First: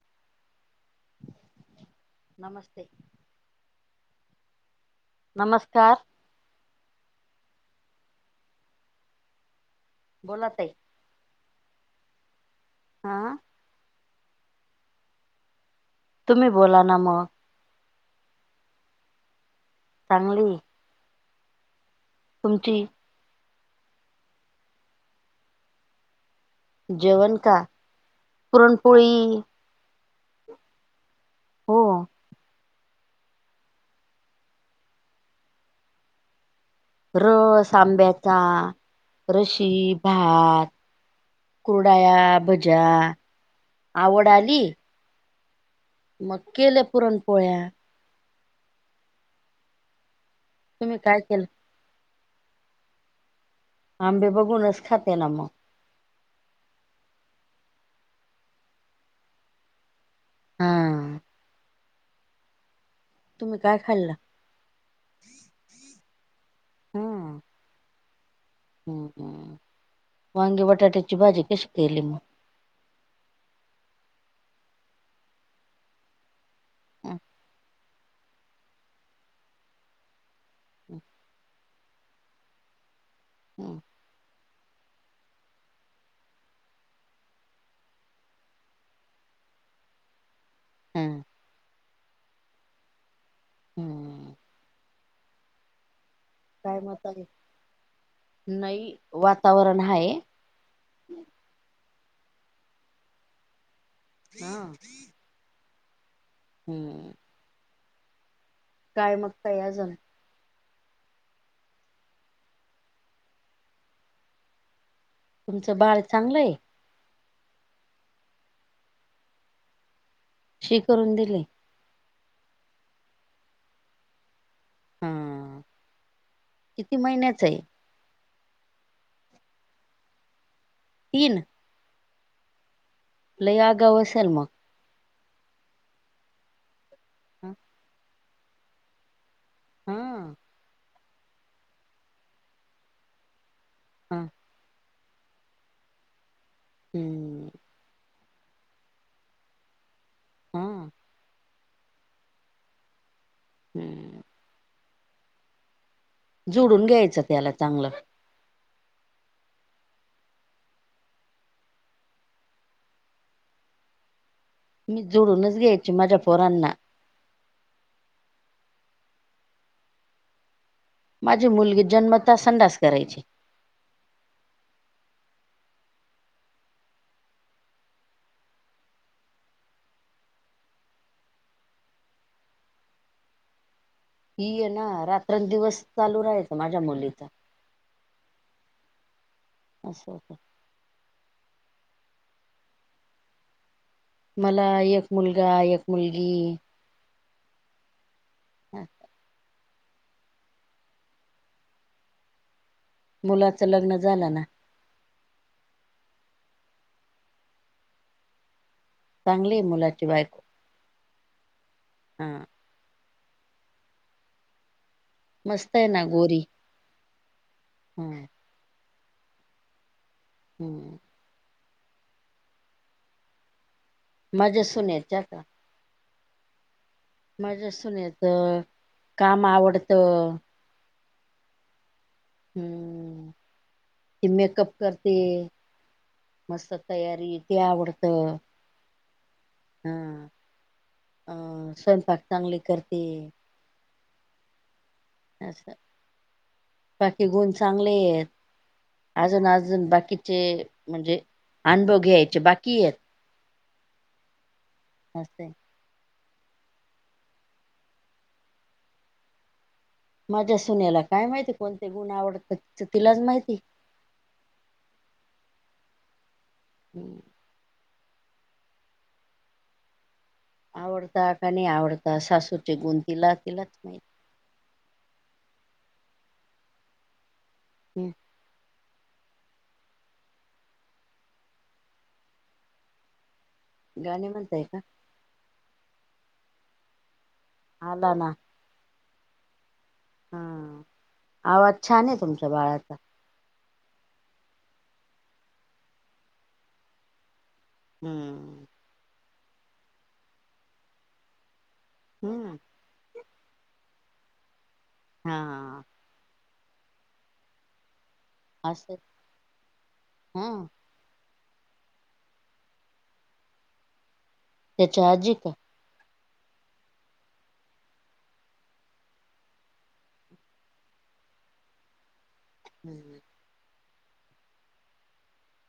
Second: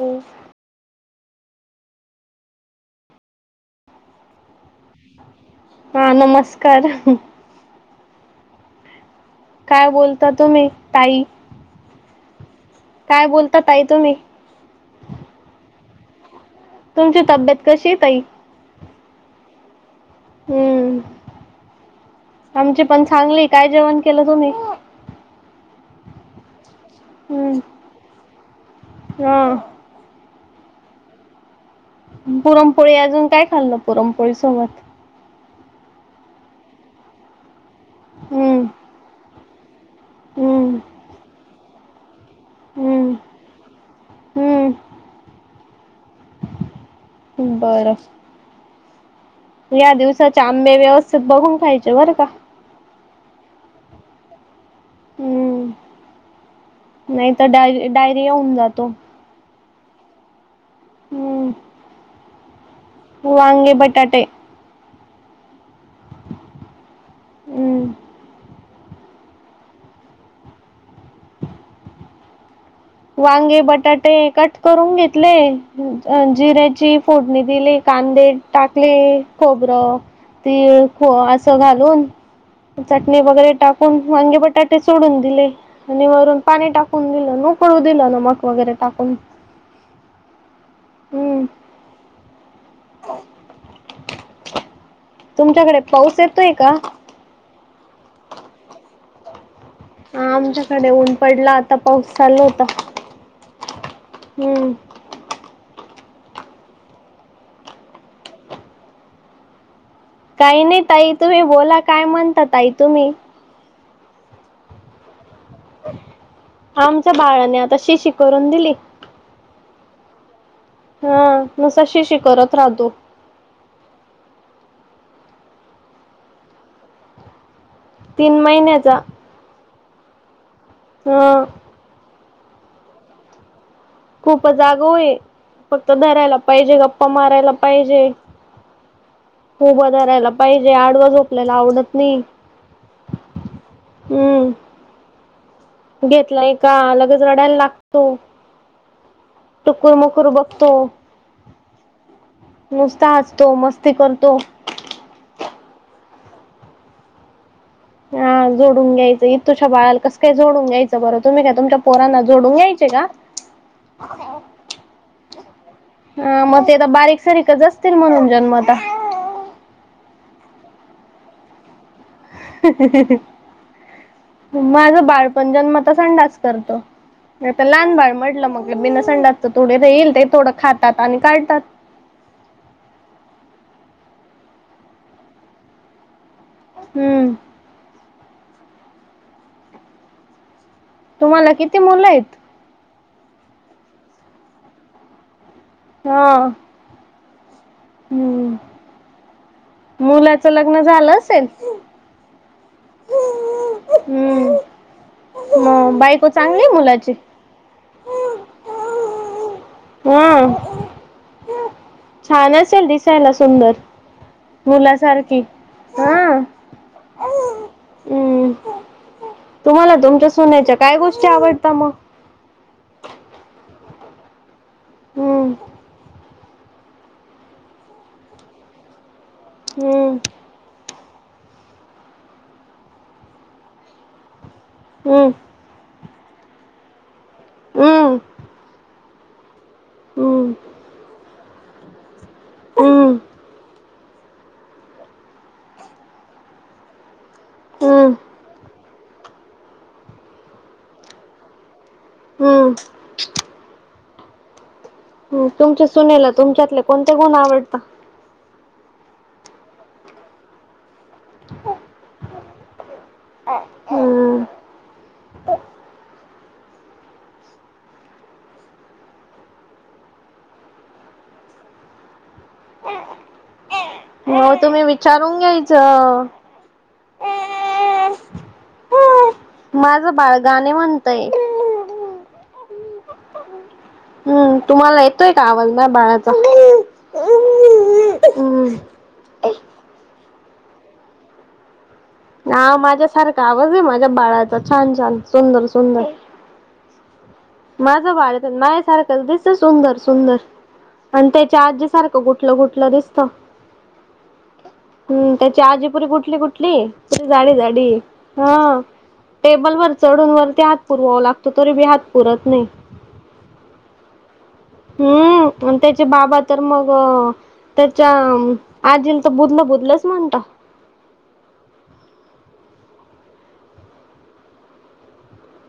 हो [inaudible] [inaudible] नमस्ते नमस्कार हा नमस्कार [inaudible] काय बोलता तुम्ही ताई? काय हा बोलता ताई तुम्ही? तुम्ही बोला ना तुमची मग तब्येत कशीये ताई? चांगलीये हम्म आमची पण चांगली, काय जेवण केलं तुम्ही? [inaudible] जेवण का, हम्म पुरणपोळी हा हो पुरमपोळी, अजून काय खाल्लं पुरमपोळी सोबत? रस आंब्याचा, हम्म रशी, भात हम्म कुरडाया, भज्या हम्म आवड आली मग केल हम्म पुरणपोळ्या बरं या दिवसाचे आंबे तुम्ही काय व्यवस्थित केलं बघून खायचे बरं का आंबे बघूनच खाते ना मग हम्म नाही तर डाय- डायरिया होऊन जातो. हा हम्म तुम्ही वांगी, काय खाल्लं बटाटे हम्म हम्म -हम्म वांगी -बटाट्याची भाजी कशी केली मग? वांगे, बटाटे कट करून घेतले, जिऱ्याची हम्म फोडणी दिली. कांदे टाकले, खोबरं, तीळ ख- असं घालून चटणी वगैरे हम्म टाकून वांगी- बटाटे सोडून दिले आणि वरून पाणी टाकून दिलं न पळू दिलेल मक मग वगैरे टाकून हम्म हम्म तुमच्याकडे पाऊसये? काय मत आहे [unintelligible] नाही वातावरण आहे कडे ऊन पडला आता पाऊस चालू होता हा हम्म [inaudible] हम्म काय मग ताई अजून? काही नाही ताई, तुम्ही बोला काय म्हणता ताई तुम्ही? तुमचं बाळ चांगलंय? आमच्या बाळाने आता शिशी करून दिली. शी करून हा दिली नुसता शिशी करत राहतो. हं. किती महिन्याच हाय? तीन महिन्याच. तीन हं. लई अगावु अस खूप जागावु हय. फक्त धरायला पाहिजे गप- - प्पा मारायला हा पाहिजे. हुभ धारायला पाहिजे. आडव झो- - पलेलं आवडत नाही. हा हम्म. घेतली का लगेच हम्म रडायला लागतो. टुकुर मुकूर हा बघतो. नुसता हसतो. मस्ती हम्म करतो. झुडून घ्यायचं त्याला चांगलं. हा. जोडून घ्यायचं. इतुशा बाळाला कस काय जोडून घ्यायचं बरं. तुम्ही काय तुमच्या पोरांना झोडून घ्यायचे का? [inaudible] मी जोडूनच घ्यायची माझ्या पोरांना. सरी क जस्तील म्हणून जन्मता. माझी मुलगी जन्म - - माझ बाळपण जन्मता संडास करत. आता लहान बाळ म्हटलं मग बीनासंडासच थोडी ना येईल ते थोडं खातात आणि काढतात. हीयेना रात्र अन दिवस चालू राहायचं माझ्या मुलीचा. हम्म असं होतं. तुम्हाला किती मुलं हाईत. मला एक मुलगा, एक मुलगी. हा हम्म. मुलाच लग्न झालं असेल? मुलाच लग्न झालं ना. म बायको चांगली हाय मुलाची? चांगली आहे मुला हम. हा छानच - - असेल दिसायला सुंदर मुलासारखी मस्त आहे हा. [inaudible] हम्. तुम्हाला तुमच्या सुनेच्या काय गोष्टी आवडता मग? माजा सुनेच्या का? हम्म माजा सूनेच काम हम्म आवडतं. हम्म. ती मेकअप करते. हम्म मस्त तयारी ते आवडत. हम्म हा. हम्म अ स्वयंपाक चांगली करते. हम्म. अस बाकी गुण चांगले हम्म येत. अजून अजून बाकीचे म्हणजे अनुभव घ्यायचे बाकीयेत. हम्म असं आहे. तुमच्या सुनेला तुमच्यातले कोणते गुण आवडत? माझ्या सुन्याला काय माहिती कोणते गुण आवडत. तिलाच माहिती. हम्म [inaudible] आवडता का नाही आवडता सासूचे गुणतीला तिलाच माहित. म तुम्ही विचारून घ्यायच. हं. माझं बाळगाणे म्हणतय. गाणे हम्म. म्हणताय का तुम्हाला येतोय का आवाज माय बाळाचा? आला ना हम्. हा आ. आवाज छान ये हा माझ्यासारखा आवाज हाय माझ्या बाळाचा. छान -छान सुंदर -सुंदर. माझं बाळ हायतर हम्म माझ्यासारखं दिसत सुंदर - सुंदर. पण त्याच्या आजि सारखं गुटल हम्म गुटलं दिसत, त्याची हा आजीपुरी गुटली गुट ली, जाडी जाडी हन, असं टेबल वर चढून वरती हा पुरवाव लागतो, तरी बी हात पुरत नाही. त्याच्या आजी का हम्म. त्याचे बाबा तर मग अ त्याच्या आजीला तर बुदलं बुदलंच म्हणता. [unintelligible]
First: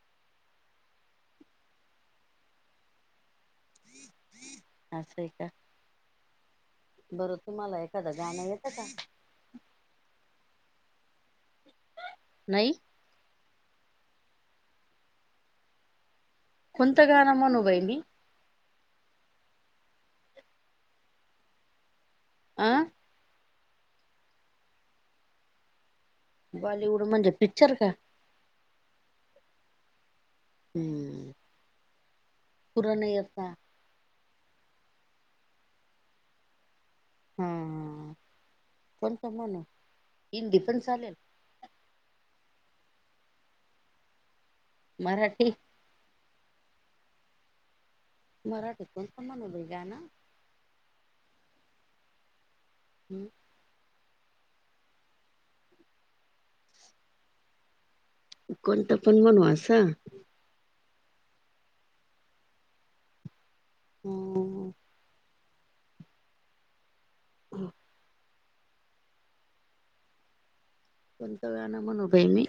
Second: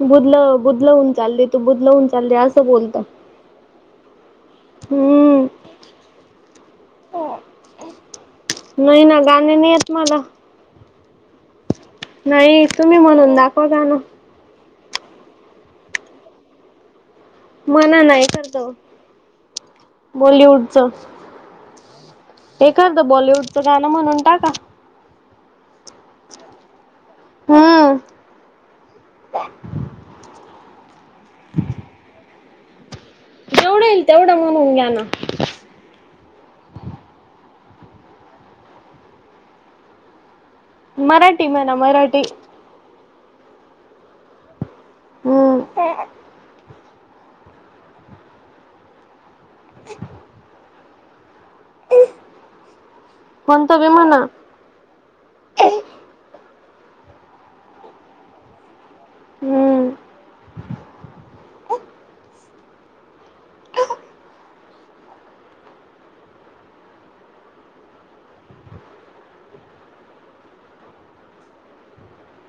बुदलं बुदलं होऊन चालली तू, बुदल होऊन चालली असं बोलता. आसय का? बरं तुम्हाला एखादं गाणं येतं का? गाणं नाइ येते मला. नही नाही तुम्ही म्हणून दाखवा गाणं. कोंनत गाणं म्हणु? म्हनाना एखादं. बॉलिवूड च, अं एखादं. बॉलिवूडचं गाणं म्हणून टाका. बॉलिवूड म्हणजे पिक्चर का? हम्म [unintelligible] हम्म. पुराण ये जेवढं येईल, तेवढं म्हणून घ्या ना. हम्म. कोणच म्हणु, हिंदीतून? मराठी म्हना मराठी. मराठी? [unintelligible] मराठीतून कोणतं म्हणु बाई गाणं? हम. कोणतं बी म्हणा. कोणत पण म्हणू हम्म. असं? ऊ. हो [unintelligible] कोणतं गाणं म्हणु बाई मी?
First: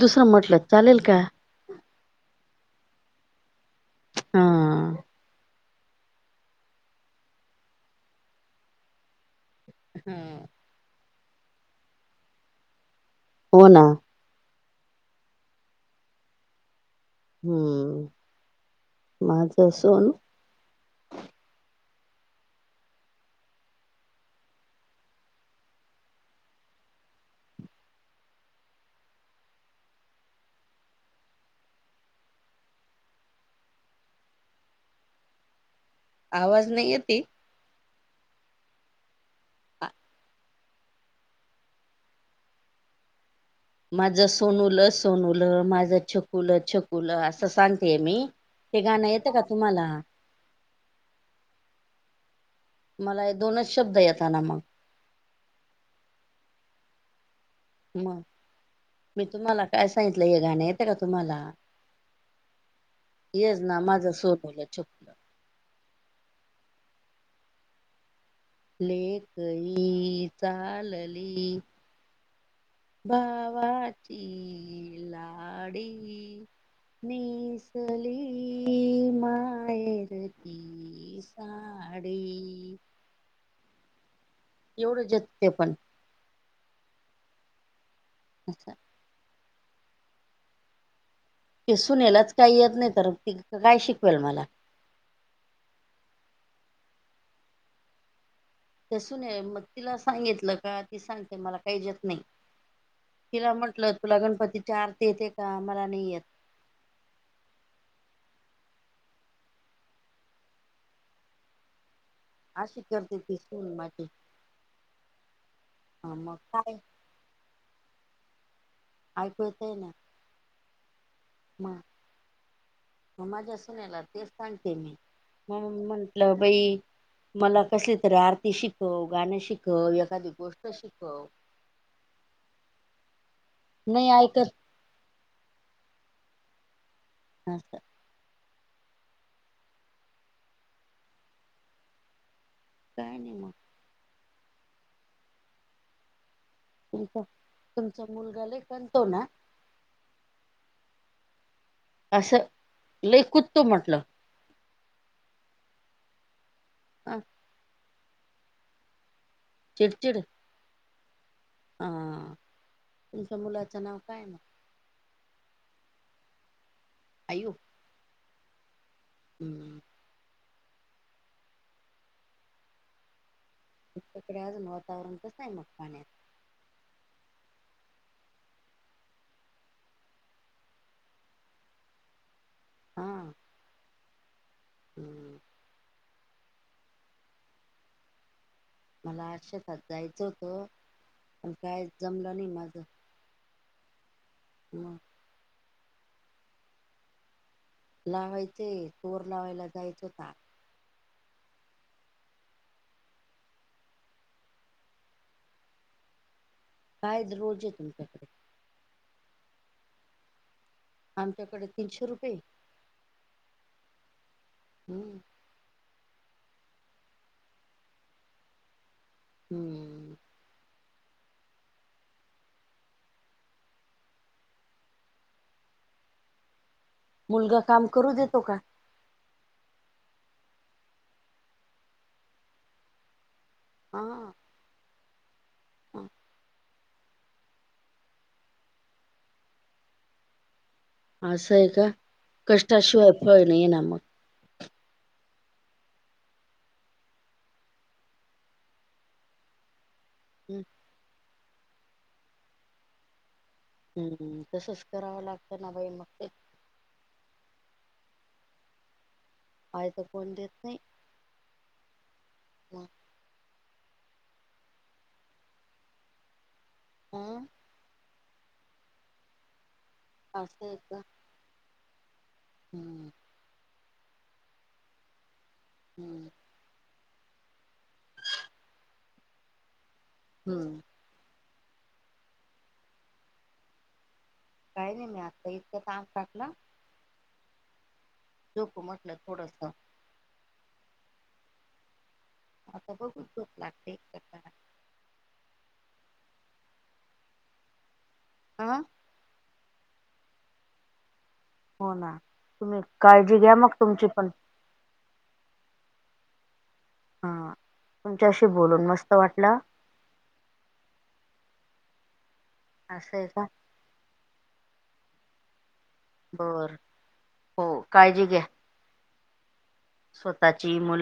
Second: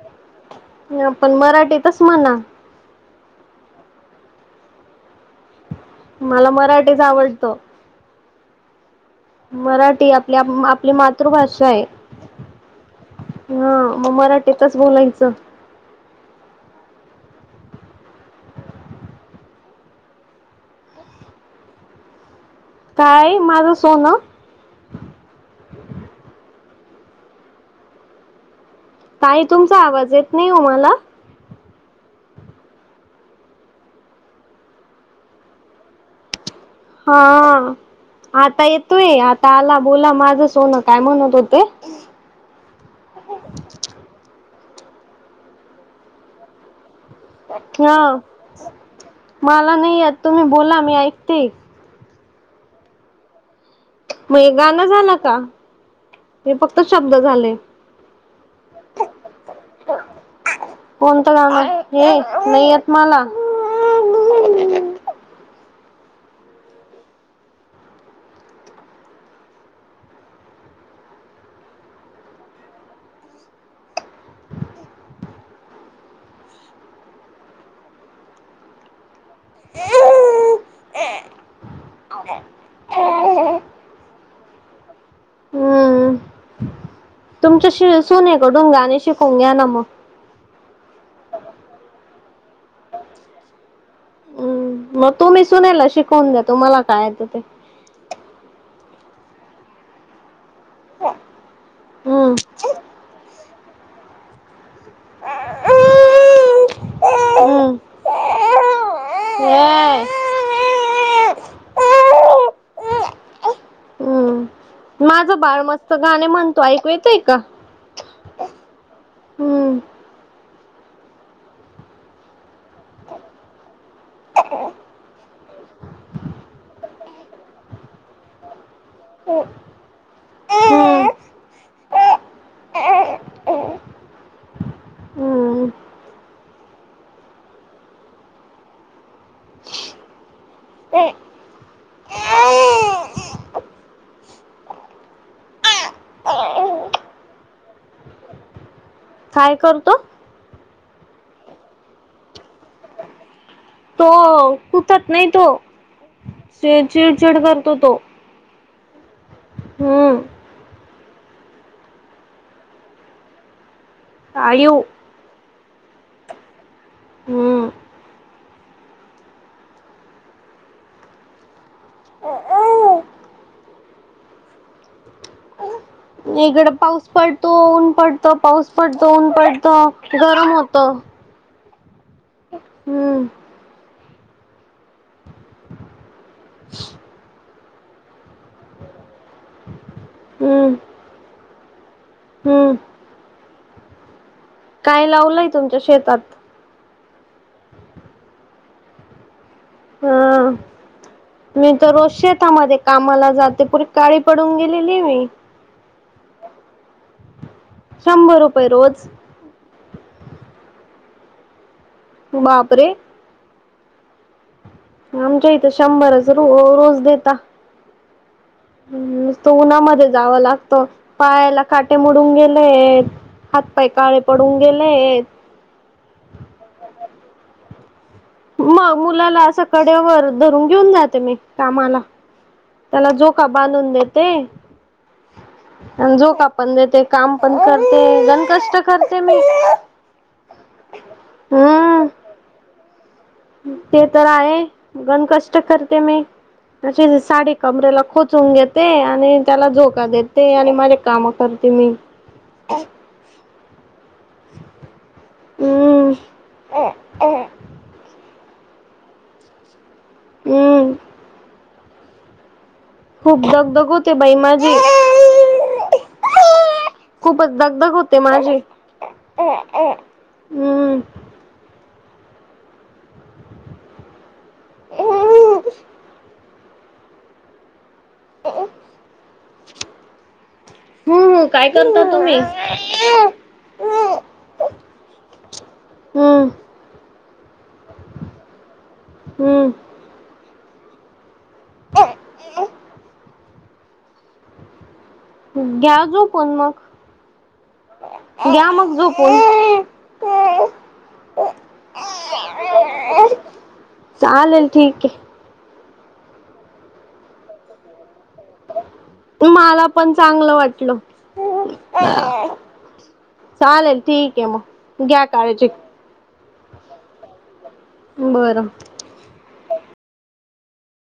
दुसरं म्हटलं चालेल आ का? पण मराठीतच म्हणा. हा. मला मराठीच आवडतं. मराठी आपली आपली मातृभाषा ये. हन हो ना. मग मराठीतच बोलायचं. हम्म माज सोनू काय, माझं सोनं? ताई तुमचा आवाज येत नाही ओ मला. आवाज नाही येत? हा आता येतोय, आता आला बोला माझ सोनं काय म्हणत होते? माझं सोनूल सोनूल, माझं छकुल छकुल अस. हन मला तुम्हाला? नाही येत, तुम्ही बोला मी ऐकते. ह [inaudible] मला हे दोनच शब्द येत मग ये गाणं झालं का? हे फक्त शब्द झाले. मग मी तुम्हाला काय सांगितलं, हे गाणं येतं का कोणतं तुम्हाला? गाणं हे नाही येत मला. येस. ना माझं सोणुलं छकूलं. लेक् ही चालली भावांची लांडी नेसली माहेरची री सांडी एवढं येते पणं तुमच्यांशी सुनेकडूंन गाणें शिकूंन घ्यां नं मंग त्यांसूने लाचं कांहीं येतं नाहीं तरं ती कायं शिकवेलं मलां मंग तुम्हीं सुनेला शिकवूंन द्या तुम्हांला कायं येतं ते तीसून आहे मंग तिलां सांगितलं कां ती सांगते मलां काहींचं येतं नाहीं हम्म. तिलां म्हंटलं तुलां गणपतीची आरती येते कां मलां नाहीं येतं हम्म. ये. आशी करतें ती सुंन माझी हम्म. माझं बाळं मस्तं गाणें मग म्हणतो काय ऐयकू येतंय कां अयंकु येतं आहे हम्म. नां म माझ्यां सुनेला तेचं सांगते मी हम्मं म्हंटलं बाई मलां कसली तरी आरती शिकवं गाणं शिकवं एखांदी गोष्ट शिकवं एक [unintelligible] नाहीं ऐकतं असं कायं नाहीं मं तुमचां तुमचां मुलंगा लंय करतों नां. कायं करतों. असं लंय कुतो म्हटलं. हो... कुंतंत नाहीं तो ह चिडंचिडं करतों तो. हम्म चिडंचिंडं. हा.. तुमच्यां मुलाचं नांव कायं? आयू.. आयू. हम्म हम्मं. तिकडे अजूंन वातांवरण कसं आहे मंग पाण्यांत. इकडं पाऊस पडतो. ऊंन पडतो. पाऊस पडतो. ऊंन पडतो. गरमं होतं. हम्म हम्मं हम्मं. मलां आजं शेतांत जायचं होतं हम्म पणं कायं जमलं नाहीं हम्म माझं मग कायं लावलंय तुमच्यां शेतांत लावांयचे चोर लावांयला जायचं होतं हा मी तरं रोज शेतांमध्ये कामांला जाते पुरी कांळी पडूनं गेलेली मी कायं रोजचं. शंभर रुपये रोजं. आमच्यांकडे तीनशे रुपये. ओ बापरे! हम्म आमच्यां इथे शंभरच रो रोजं देतां. तो उन्हांमंध्ये हम्म जावं लागतो. पायालां कांटे मोडूनं गेलेयं... हांत पांय कांळे पडूंन गेलेयतं. मुलंगां कामं करूं देतो कां? मंग मुलांलां असं कड्यांवर धरूंन घेऊंन जाते मी कामांला. त्यांला झोकां बांधून हा देते हा. आणि झोकां पणं देते. कामं पणं करते गणं कंष्ट करते मी. असं आहे कां हम्म कष्टांशिवायं फळं नायं नां मगं. तरं आहे गंन कंष्ट करतें मी. तशी सांडी कमरेलां खोचूंन घेते आणि त्यांला झोकां देते. ते आणि माझ्या काम करते मी. हम्म तसंच करावं लागतं ना बाई मग ते. अ. अ. आईचा फोन देत नाही. हम्म खूप दगधग होते बाई माझी खूपचं हा धगधग होते ते माझी असयं हम्म का? हम्म [unintelligible] हम्म [unintelligible] हम्म. हम्म काय करता तुम्ही? काही नाही मी आत्ता इतकं काम हम्म टाकल झोपू म्हटल्य हम्म थोडसं. [unintelligible] आता बघ झोप लागते कसा ना. घ्या झोपून मग घ्या हा मग झोपवून हम्म हम्म हो ना तुम्ही काळजी घ्या मग तुमची पण चालेल ठीक आहे. हा तुमच्याशी बोलून मस्त वाटलं. मला पण चांगलं वाटलं असं आहे का चालेल ठीक आहे मग घ्या काळजी बर हो काळजी घ्या. बरं स्वतःची मुलाची